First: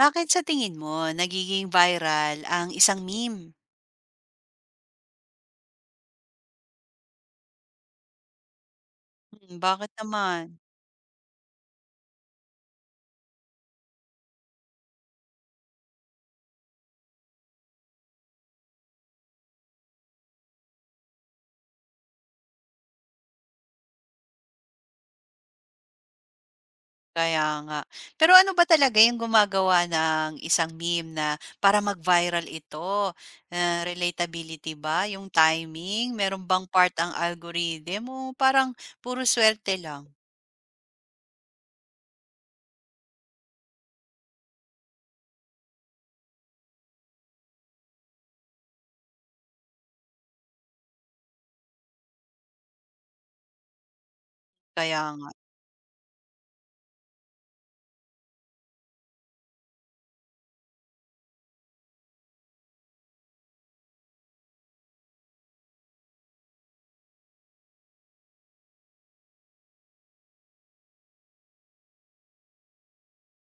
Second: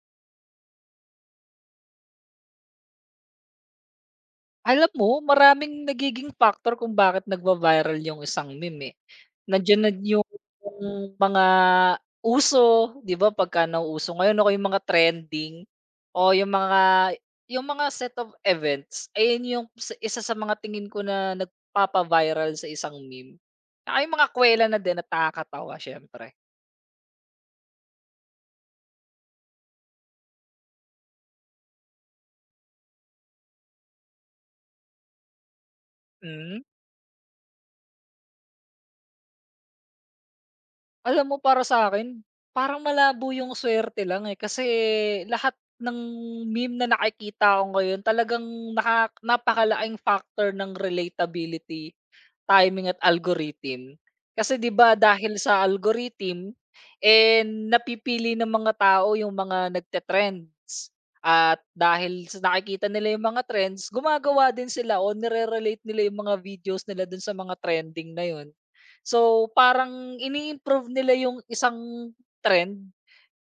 Bakit sa tingin mo nagiging viral ang isang meme? Alam mo maraming nagiging factor kung bakit nagva-viral yung isang meme, eh. Mm, Nandiyan bakit na yung naman? yung mga uso, 'di ba, pagka nauuso ngayon o kaya yung mga trending o yung mga set of events, ayun yung sa isa sa mga tingin ko na nagpapa-viral sa isang meme. Ay mga kwela na din at nakakatawa siyempre. Kaya nga. Pero ano ba talaga yung gumagawa ng isang meme na para mag-viral ito? Relatability ba? Yung timing? Meron Hmm. bang part ang algorithm o parang puro swerte lang? Alam mo, para sa akin parang malabo yung suwerte lang, eh, kasi lahat ng meme na nakikita ko ngayon talagang napakalaking factor ng relatability, timing at algorithm. Kasi 'di ba Kaya nga. dahil sa algorithm, eh, napipili ng mga tao yung mga nagte-trends at dahil sa nakikita nila yung mga trends, gumagawa din sila o nire-relate nila yung mga videos nila dun sa mga trending na yun. So, parang ini-improve nila yung isang trend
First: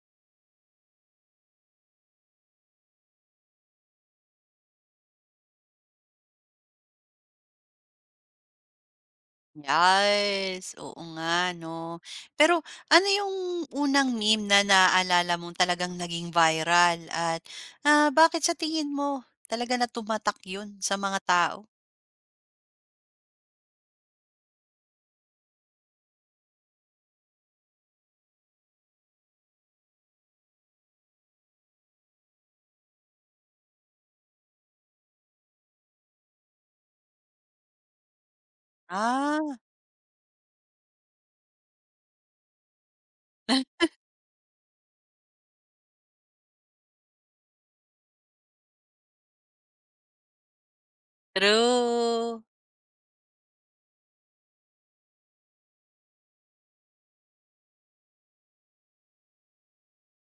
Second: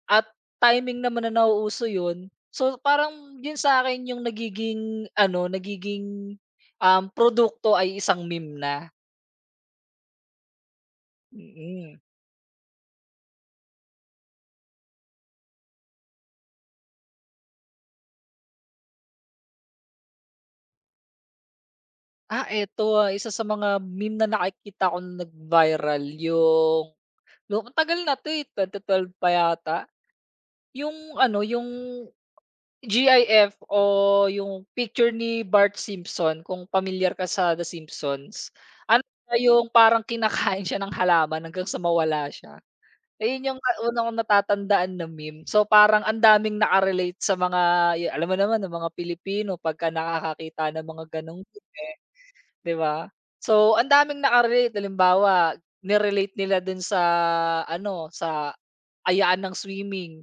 at timing naman na nauuso yun. So, parang yun sa'kin yung nagiging ano, nagiging, produkto ay isang meme na. Yes, oo nga 'no. Mm. Pero ano yung unang meme na naalala mong talagang naging viral at, bakit sa tingin mo talaga na tumatak yun sa mga tao? Ah, eto, isa sa mga meme na nakikita ko na nag-viral yung matagal tagal na 'to, eh, 2012 pa yata. Yung ano, yung GIF o yung picture ni Bart Simpson, kung pamilyar ka sa The Simpsons. Ano siya, Ah, yung parang kinakain siya ng halaman hanggang sa mawala siya. Ayun yung una kong natatandaan na meme. So, parang ang daming naka sa mga yu alam mo naman ang mga Pilipino pagka nakakakita ng mga gano'ng meme. true. 'Di ba? So, ang daming naka-relate. Halimbawa, ni-relate nila dun sa ano, sa ayaan ng swimming.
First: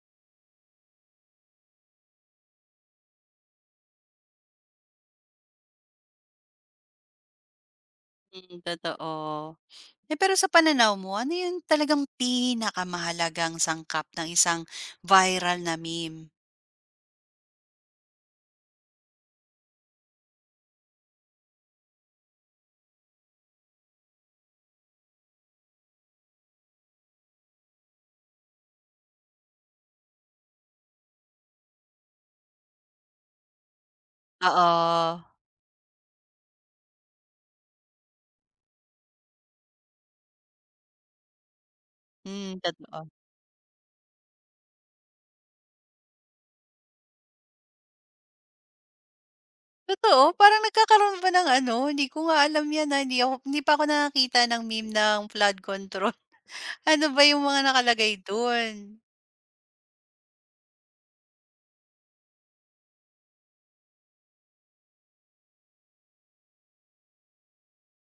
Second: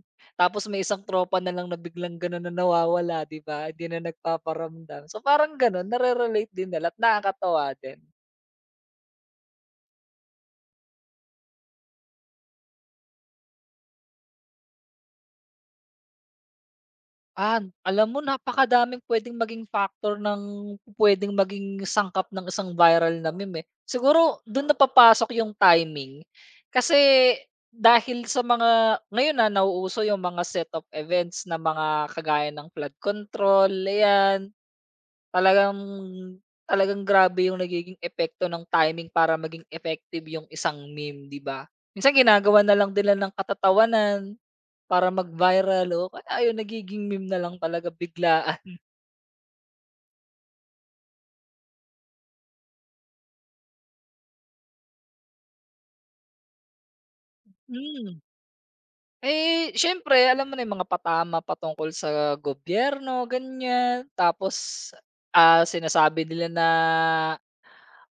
Tapos may isang tropa nalang na biglang ganun na nawawala, 'di ba? Hindi na nagpaparamdam. So, parang ganun, nare-relate din nila at nakakatuwa din. Mm, totoo. Eh, pero sa pananaw mo, ano yung talagang pinakamahalagang sangkap ng isang viral na meme? Ah, alam mo napakadaming pwedeng maging sangkap ng isang viral na meme, eh. Siguro do'n na papasok yung timing. Kasi dahil sa mga ngayon na nauuso yung mga set of events na mga kagaya ng flood control, ayan. Oo. Talagang talagang grabe yung nagiging epekto ng timing para maging effective yung isang meme, 'di ba? Minsan Hmm, ginagawan na lang totoo. nila ng katatawanan. Para mag-viral o kaya ayun nagiging meme na lang talaga biglaan. Totoo, parang nagkakaroon pa ng ano, hindi ko nga alam 'yan, ah, hindi ako pa ako nakakita ng meme ng flood control. Ano ba yung mga nakalagay Hmm, dun? eh, siyempre alam mo na yung mga patama patungkol sa gobyerno ganyan, tapos, sinasabi nila na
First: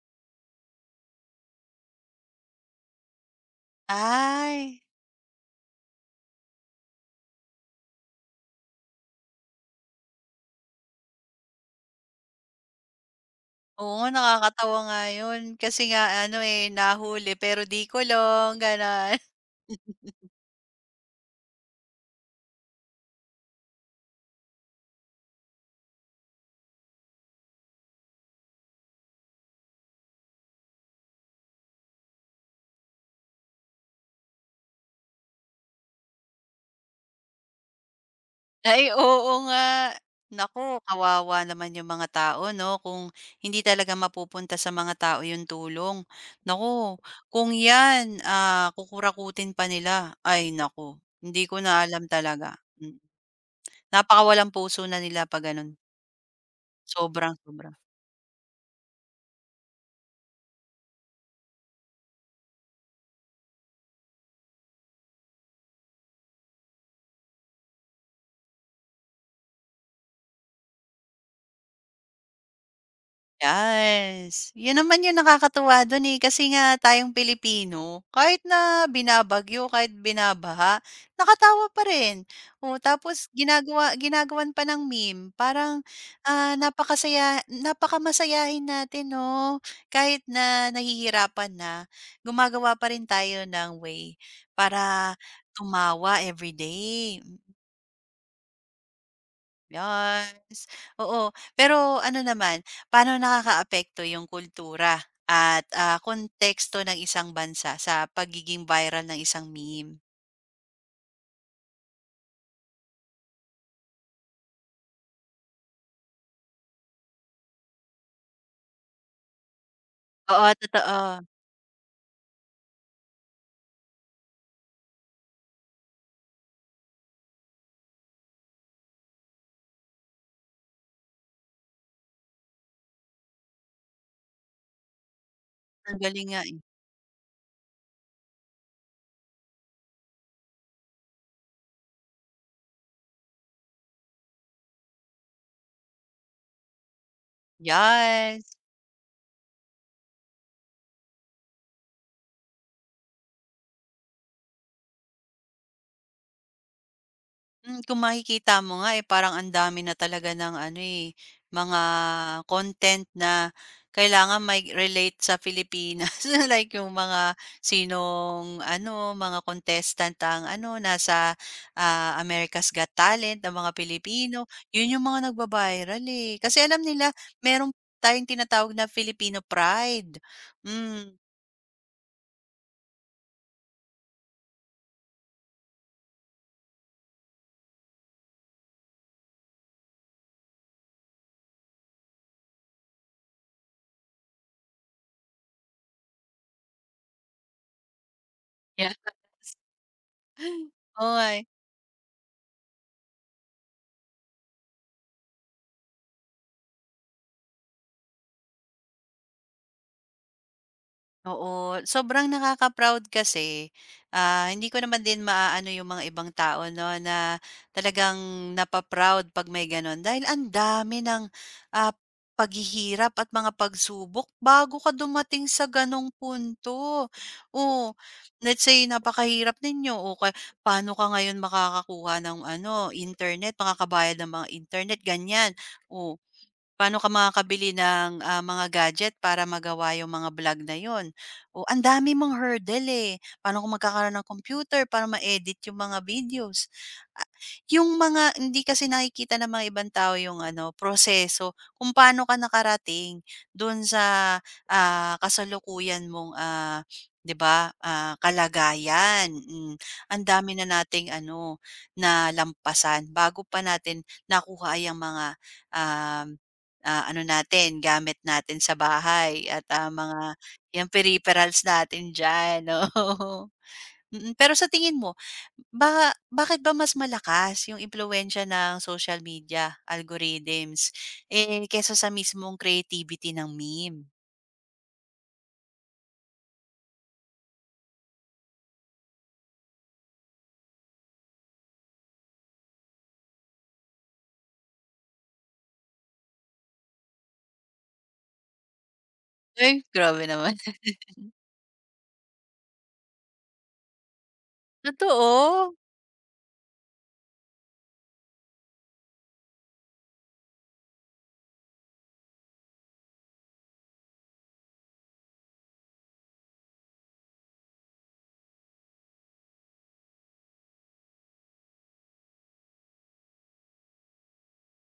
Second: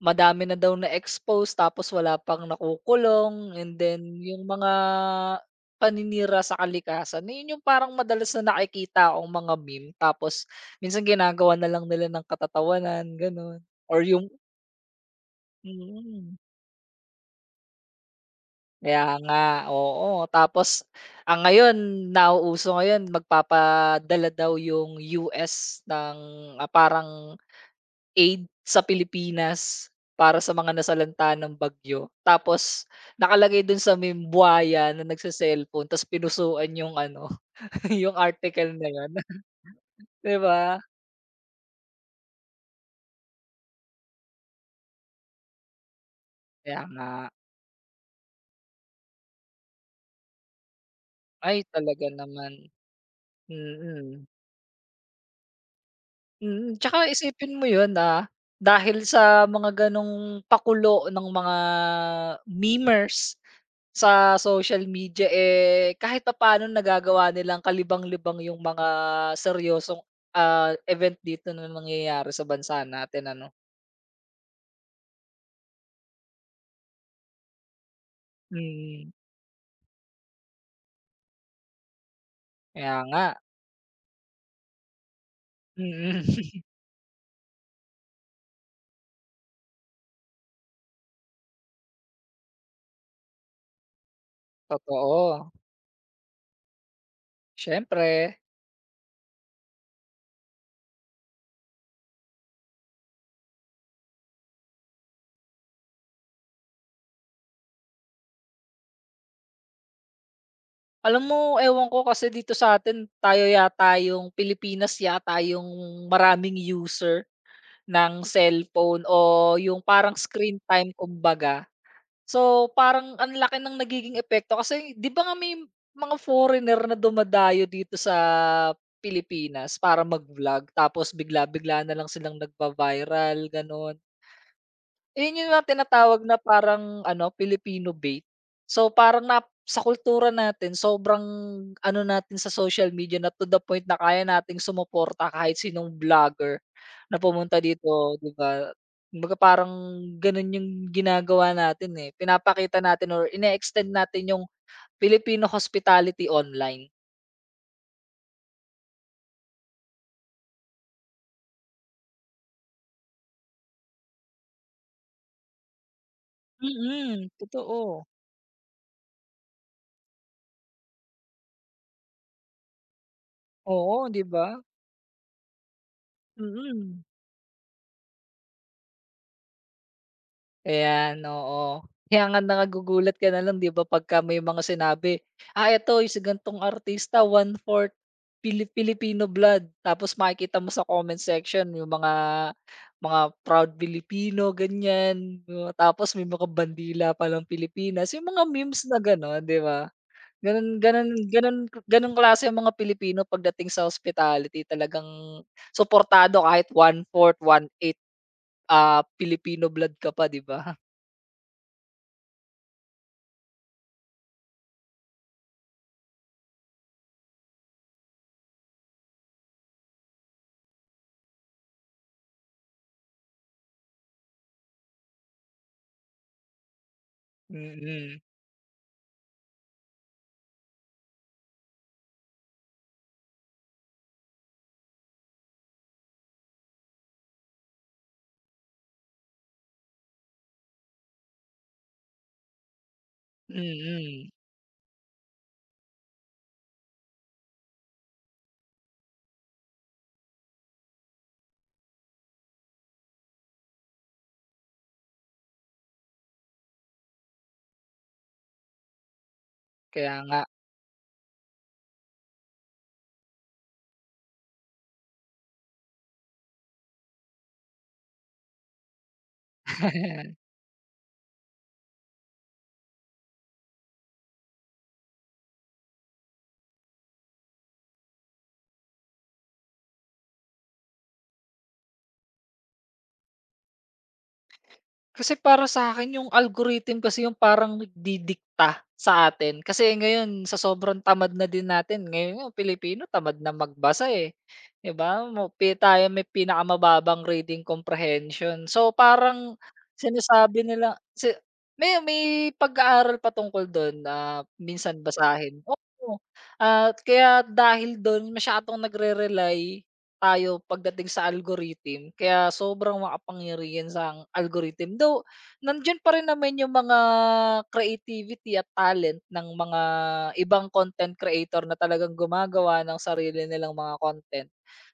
madami na daw na-expose tapos wala pang nakukulong and then yung mga Ay, paninira sa kalikasan na yun yung parang madalas na nakikita ang mga meme tapos minsan ginagawa na lang nila ng katatawanan gano'n or oo, yung nakakatawa nga yun kasi nga mm. ano, eh, nahuli pero 'di kulong, gano'n. Kaya nga, oo. Tapos ang ngayon, nauuso ngayon magpapadala daw yung US ng, parang aid sa Pilipinas para sa mga nasalanta ng bagyo. Tapos nakalagay dun sa membuwaya na nagse-cellphone tapos pinusuan yung ano, yung article Ay, na yun, oo nga. 'di Naku, ba? kawawa naman yung mga tao 'no, kung hindi talaga mapupunta sa mga tao yung tulong. Kaya Naku, nga. kung 'yan, kukurakutin pa nila, ay naku, hindi ko Ay, na alam talaga naman. talaga. Mm, Mm. napakawalang puso na nila 'pag gano'n, Mm, tsaka isipin mo sobrang-sobra. 'yun, dahil sa mga gano'ng pakulo ng mga memers sa social media, eh, kahit papaano nagagawa nilang kalibang-libang yung mga seryosong, event dito na nangyayari sa bansa natin, ano? Yes, yun naman yung nakakatuwa dun, eh, kasi nga tayong Pilipino kahit na Mm, binabagyo, kahit binabaha, nakatawa pa rin. Oh, kaya nga, tapos ginagawan pa ng meme parang, mm, napakasaya napakamasayahin natin 'no, kahit na nahihirapan na, gumagawa pa rin tayo ng way para totoo, tumawa everyday. siyempre. Yes, oo. Pero ano naman, paano nakakaapekto yung kultura at, konteksto ng isang bansa sa pagiging viral ng isang meme? Alam mo ewan ko kasi dito sa atin tayo yata yung Pilipinas yata yung maraming user. Ng cellphone o yung parang Oo, screen time totoo. kumbaga. So, parang ang laki ng nagiging epekto kasi 'di ba nga may mga foreigner na dumadayo dito sa Pilipinas para mag-vlog tapos bigla-bigla na lang silang nagva-viral gano'n. Ayun yung mga Ang tinatawag galing na nga, eh. parang ano, Filipino bait. So, parang sa kultura natin sobrang ano natin sa social media na to the point na kaya nating sumuporta kahit sinong vlogger. Na pumunta dito, 'di Yes. ba? Kumbaga parang gano'n yung ginagawa natin, eh, pinapakita natin or ine-extend natin yung Filipino hospitality online. Hmm, kung makikita mo nga, eh, parang ang dami na talaga ng ano, eh, mga content na kailangan mai-relate sa Pilipinas. Like yung mga Mm, totoo. sinong ano, mga contestant ang ano, nasa, America's Got Talent ng mga Oo, 'di Pilipino. ba? Yun yung mga nagba-viral, eh. Kasi alam Mm. nila merong tayong tinatawag na Filipino pride. Hmm. Ayan, oo. Kaya nga nagugulat ka na lang 'di ba pagka may mga sinabi, "Ah, eto yung si gan'tong artista one-fourth Filipino blood." Tapos makikita mo sa comment section yung mga proud Filipino ganyan, oo, tapos may mga bandila palang Pilipinas, yung mga memes Yeah. na gano'n 'di ba? Gano'n Oo gano'n nga, eh. gano'n gano'ng klase ang mga Pilipino pagdating sa hospitality, talagang suportado kahit one-fourth one 8 Filipino blood ka pa, 'di ba? Oo, sobrang nakaka-proud kasi, hindi ko naman din maaano yung mga ibang tao 'no, na talagang napaproud 'pag may gano'n. Dahil ang dami ng, ah, paghihirap at mga pagsubok bago ka dumating sa gano'ng punto. Oo, Mm, let's say napakahirap ninyo o kaya paano ka ngayon makakakuha ng ano, internet, makakabayad ng mga internet, ganyan. Oh, paano ka makakabili ng, mga gadget para magawa yung mga vlog na yun? O ang dami mong hurdle, eh. Paano kung magkakaroon ng mm. computer para ma-edit yung mga videos? Ah, yung mga hindi kasi nakikita ng mga ibang tao yung ano, proseso kung paano ka nakarating dun sa, ah, kasalukuyan mong, ah, 'di ba, ah, kalagayan. Mm, Kaya ang nga. dami na nating ano, na lampasan bago pa natin nakuha yung mga, um, ah, ano natin, gamit natin sa bahay at, ah, mga yung peripherals natin diyan, oo. Mm, pero sa tingin mo, bakit ba mas malakas 'yung impluwensiya ng social media algorithms, eh, kaysa sa mismong creativity ng meme? Kasi para sa akin yung algorithm kasi yung parang nagdidikta sa atin. Kasi ngayon sa sobrang tamad na din natin, ngayon nga Pilipino tamad na magbasa, eh, 'di ba? Mo pi tayo may pinakamababang reading comprehension. So, parang Ay, grabe naman. sinasabi nila may pag-aaral pa tungkol dun na minsan basahin, Totoo, oo. At kaya dahil dun masyadong nagre-rely tayo pagdating sa algorithm kaya sobrang makapangyarihan ang algorithm. Though nandiyan pa rin naman yung mga creativity at talent ng mga ibang content creator na talagang gumagawa ng sarili nilang mga content.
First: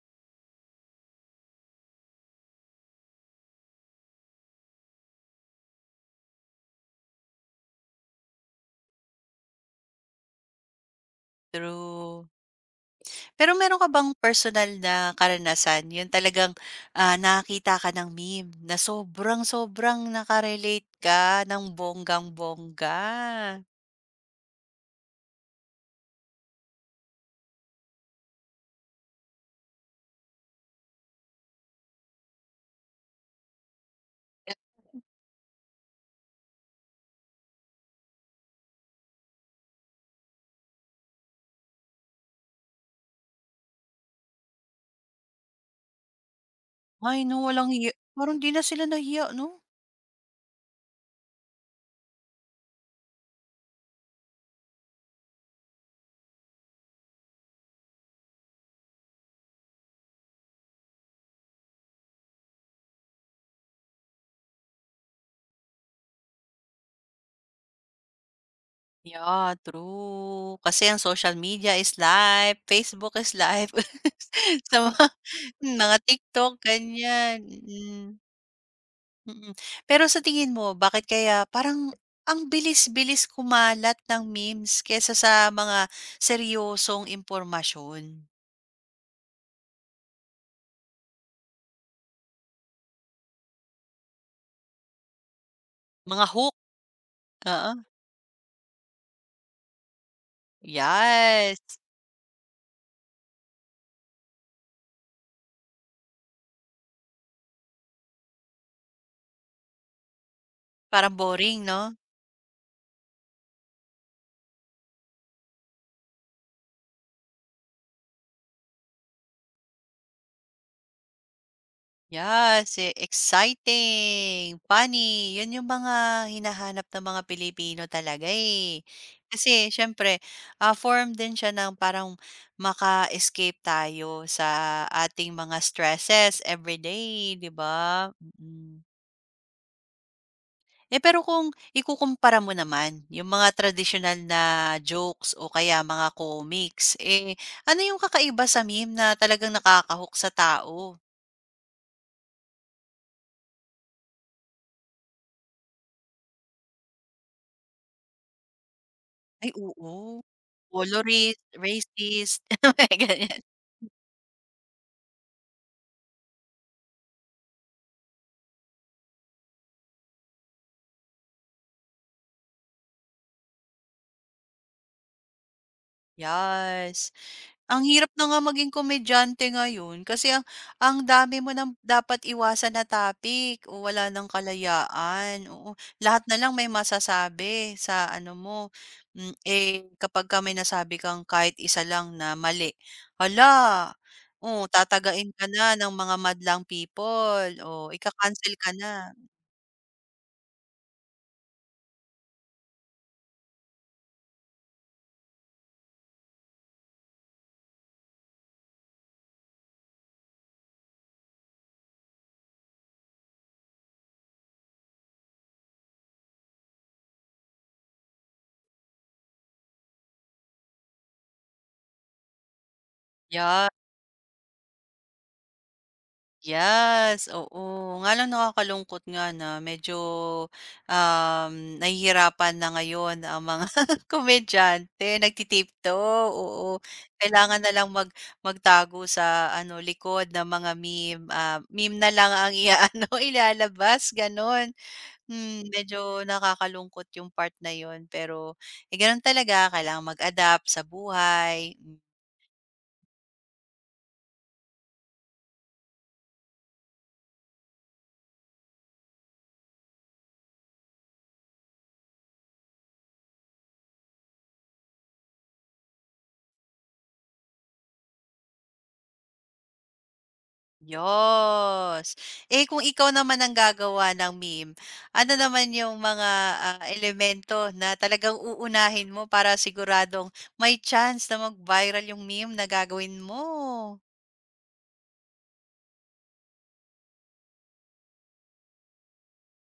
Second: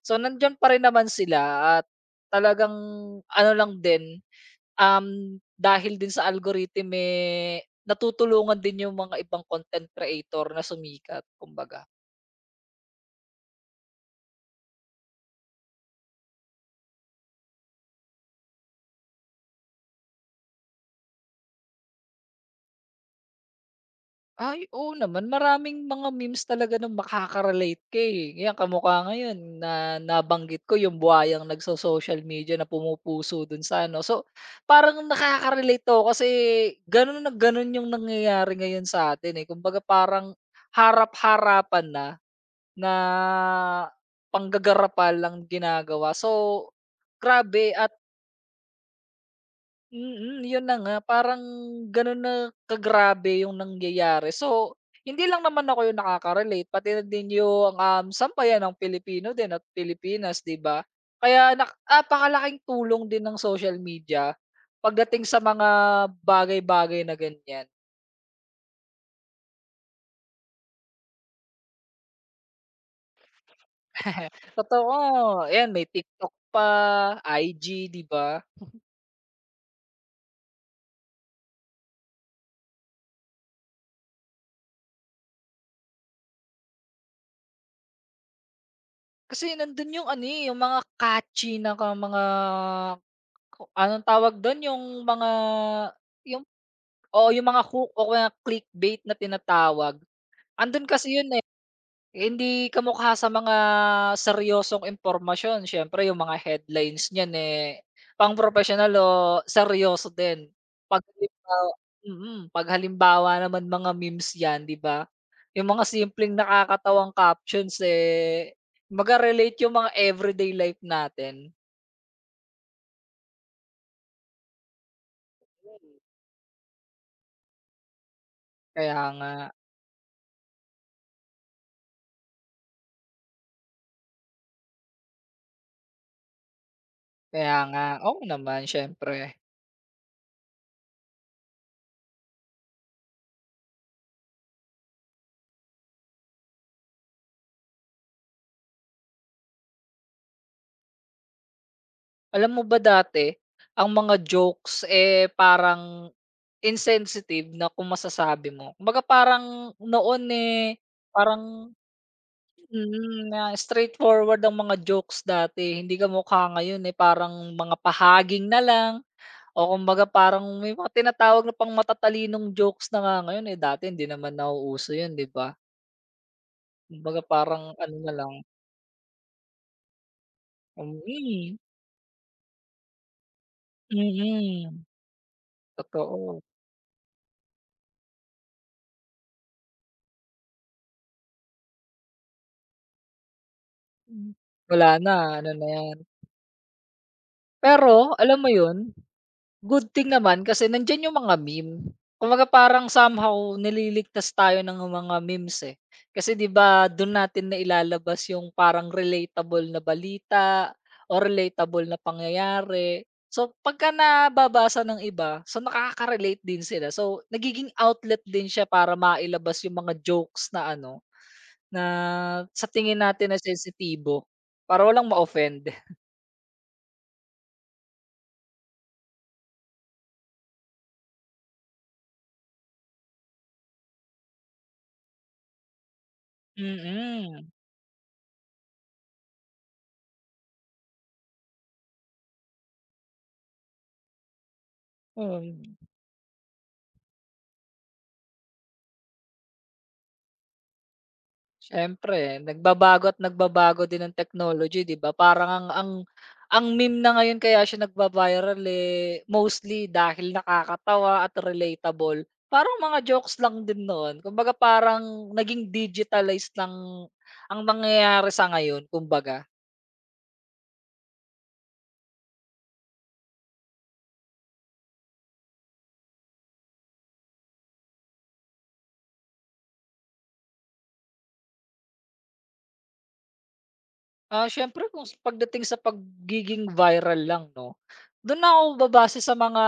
So nandiyan pa rin naman sila at talagang ano lang din, dahil din sa algorithm, eh, natutulungan din yung mga ibang content creator na sumikat kumbaga. true. Pero meron ka bang personal na karanasan, yun talagang, nakakita ka ng meme na sobrang-sobrang nakarelate ka ng bonggang-bongga? Ay, oo naman. Maraming mga memes talaga na makaka-relate ka, eh. Yan kamukha ngayon na nabanggit ko yung buhayang nagso-social media na pumupuso dun sa ano. So, Eh, parang nakaka-relate ako kasi ganun na ganun yung nangyayari ngayon sa atin, eh. Kumbaga parang harap-harapan na na panggagarapan lang ginagawa. So, ay 'no, walang grabe hiya at parang 'di na sila nahiya 'no? mm, yun na nga parang ganun na kagrabe yung nangyayari. So, hindi lang naman ako yung nakaka-relate pati na din yung, sampayan ng Pilipino din at Pilipinas, 'di ba? Kaya napakalaking tulong din ng social media pagdating sa mga bagay-bagay na ganyan. Yeah, true. Kasi ang social media is live, Facebook is live. Sa Totoo, ayan may mga TikTok TikTok, pa, ganyan, IG, 'di mm. ba? Mm. Pero sa tingin mo bakit kaya parang ang bilis-bilis kumalat ng memes kesa sa mga seryosong impormasyon? Kasi nandun yung ano, eh, yung mga catchy na mga anong tawag dun, yung mga Mga yung hook, oo, yung mga oo, hook o kaya clickbait na tinatawag. Andun kasi yun, eh, yes. hindi kamukha sa mga seryosong impormasyon. Siyempre yung mga headlines niyan, eh, pang professional o seryoso din. 'Pag Parang boring halimbawa 'no? 'Pag halimbawa naman mga memes 'yan, 'di ba? Yung mga simpleng nakakatawang captions, eh, maga-relate yung mga everyday life natin. Yes, eh, exciting, funny, 'yun 'yung mga hinahanap ng mga Pilipino talaga, eh. Kaya nga. Kasi siyempre, form din siya ng parang maka-escape tayo sa ating mga stresses everyday, 'di Kaya nga. ba? Oo naman, Mm. siyempre. Eh, pero kung ikukumpara mo naman yung mga traditional na jokes o kaya mga comics, eh, ano yung kakaiba sa meme na talagang nakaka sa tao? Alam mo ba dati, ang mga jokes, eh, parang insensitive na kung masasabi mo. Kumbaga Ay parang oo. noon, eh, Colorist, parang racist, mga mm, ganyan. na straightforward ang mga jokes dati. Hindi ka kamukha ngayon, eh, parang mga pahaging na lang o kumbaga parang may mga tinatawag na pang matatalinong jokes na nga ngayon, eh, dati hindi naman nauuso 'yun, 'di ba? Yes. Kumbaga parang Ang ano hirap na na lang, nga maging komedyante ngayon kasi hmm, ang dami mo mm. ng dapat iwasan na topic o wala Mm, ng mm, kalayaan, oo. Lahat na totoo. lang may masasabi sa ano mo, hmm, eh, kapagka may nasabi kang kahit isa lang na mali, hala, Hmm, oh, wala na, tatagain ka ano na na ng 'yan. mga madlang people, o Pero alam mo ika-cancel ka 'yun, na, good thing naman kasi nandiyan yung mga meme. Kumbaga parang somehow nililigtas tayo ng mga memes, eh. Kasi 'di ba do'n natin nailalabas yung parang relatable na balita o relatable na pangyayari. So pagka nababasa ng iba, so nakaka-relate din sila. So nagiging outlet din siya para mailabas yung mga jokes na ano, na sa tingin natin na yan. sensitibo para walang ma-offend. Yes, oo. Nga lang nakakalungkot nga na medyo, um, nahihirapan na ngayon ang mga komedyante, nagtitipto, tiptoe oo. Mm. Kailangan na lang magtago sa ano, likod ng mga meme, ah, meme na lang ang iaano, ilalabas, gano'n. Hmm, Um, medyo nakakalungkot yung part na yon, pero, eh, gano'n talaga kailangang mag-adapt sa buhay. Hmm. siyempre nagbabago at nagbabago din ang technology, 'di ba? Parang ang meme na ngayon kaya siya nagva-viral, eh, mostly dahil nakakatawa at relatable. Parang mga jokes lang din noon. Kumbaga parang naging digitalized lang ang nangyayari sa ngayon kumbaga. Yos, eh, kung ikaw naman ang gagawa ng meme, ano naman yung mga, elemento na talagang uunahin mo para siguradong may chance na mag-viral yung meme na gagawin mo? Ah, siyempre kung pagdating sa pagiging viral lang 'no, do'n ako babase sa mga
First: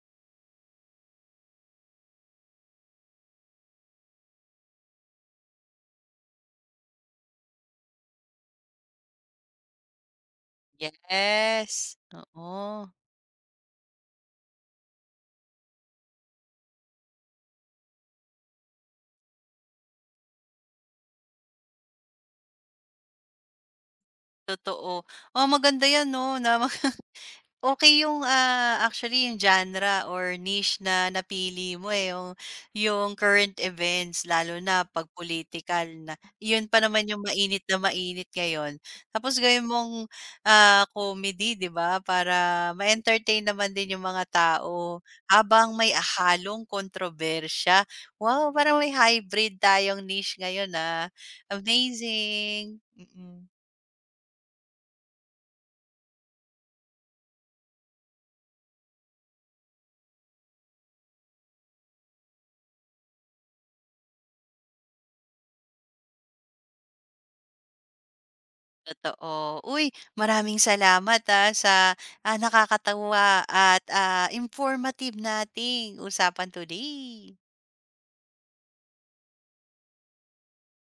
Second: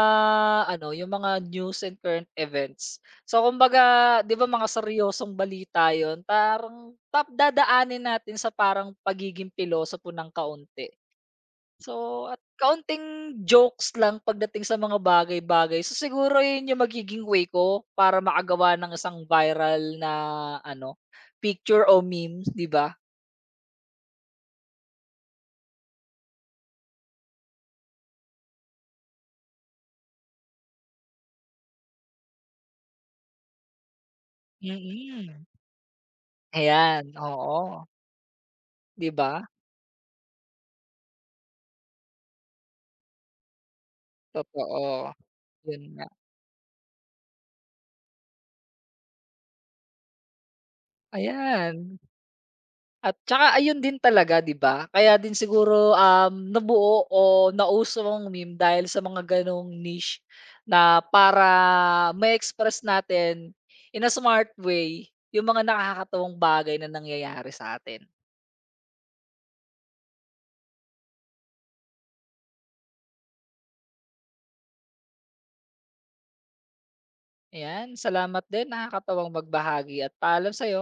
ano, yung mga news and current events. So kumbaga 'di ba mga seryosong balita yon, parang dadaanin natin sa parang pagiging pilosopo ng kaunti. Yes. So at Oo, kaunting jokes lang pagdating sa mga bagay-bagay. So siguro 'yun yung magiging way ko para makagawa ng isang viral na ano, picture o meme, 'di ba? totoo. Oh, maganda 'yan 'no na okay yung, ah, actually yung genre or niche na napili mo, eh, yung current events lalo na 'pag Mm. pulitikal na. Yun pa naman Ayan, yung mainit na oo, mainit ngayon. 'di Tapos ba? gawin mong, comedy, 'di ba, para ma-entertain naman din yung mga tao Totoo, habang yun may nga, halong kontrobersiya. Wow, parang may hybrid tayong niche ngayon, ah. ayan. Amazing, mm. At Mm. tsaka ayun din talaga 'di ba? Kaya din siguro, nabuo o nauso ang meme dahil sa mga ganong niche na para ma-express natin in a smart way yung mga nakakatawang bagay na nangyayari sa atin. Totoo. Uy, maraming salamat, ah, sa, ah, nakakatuwa at, ah, informative nating usapan today. Ayan, salamat din nakakatawang magbahagi at paalam sa'yo.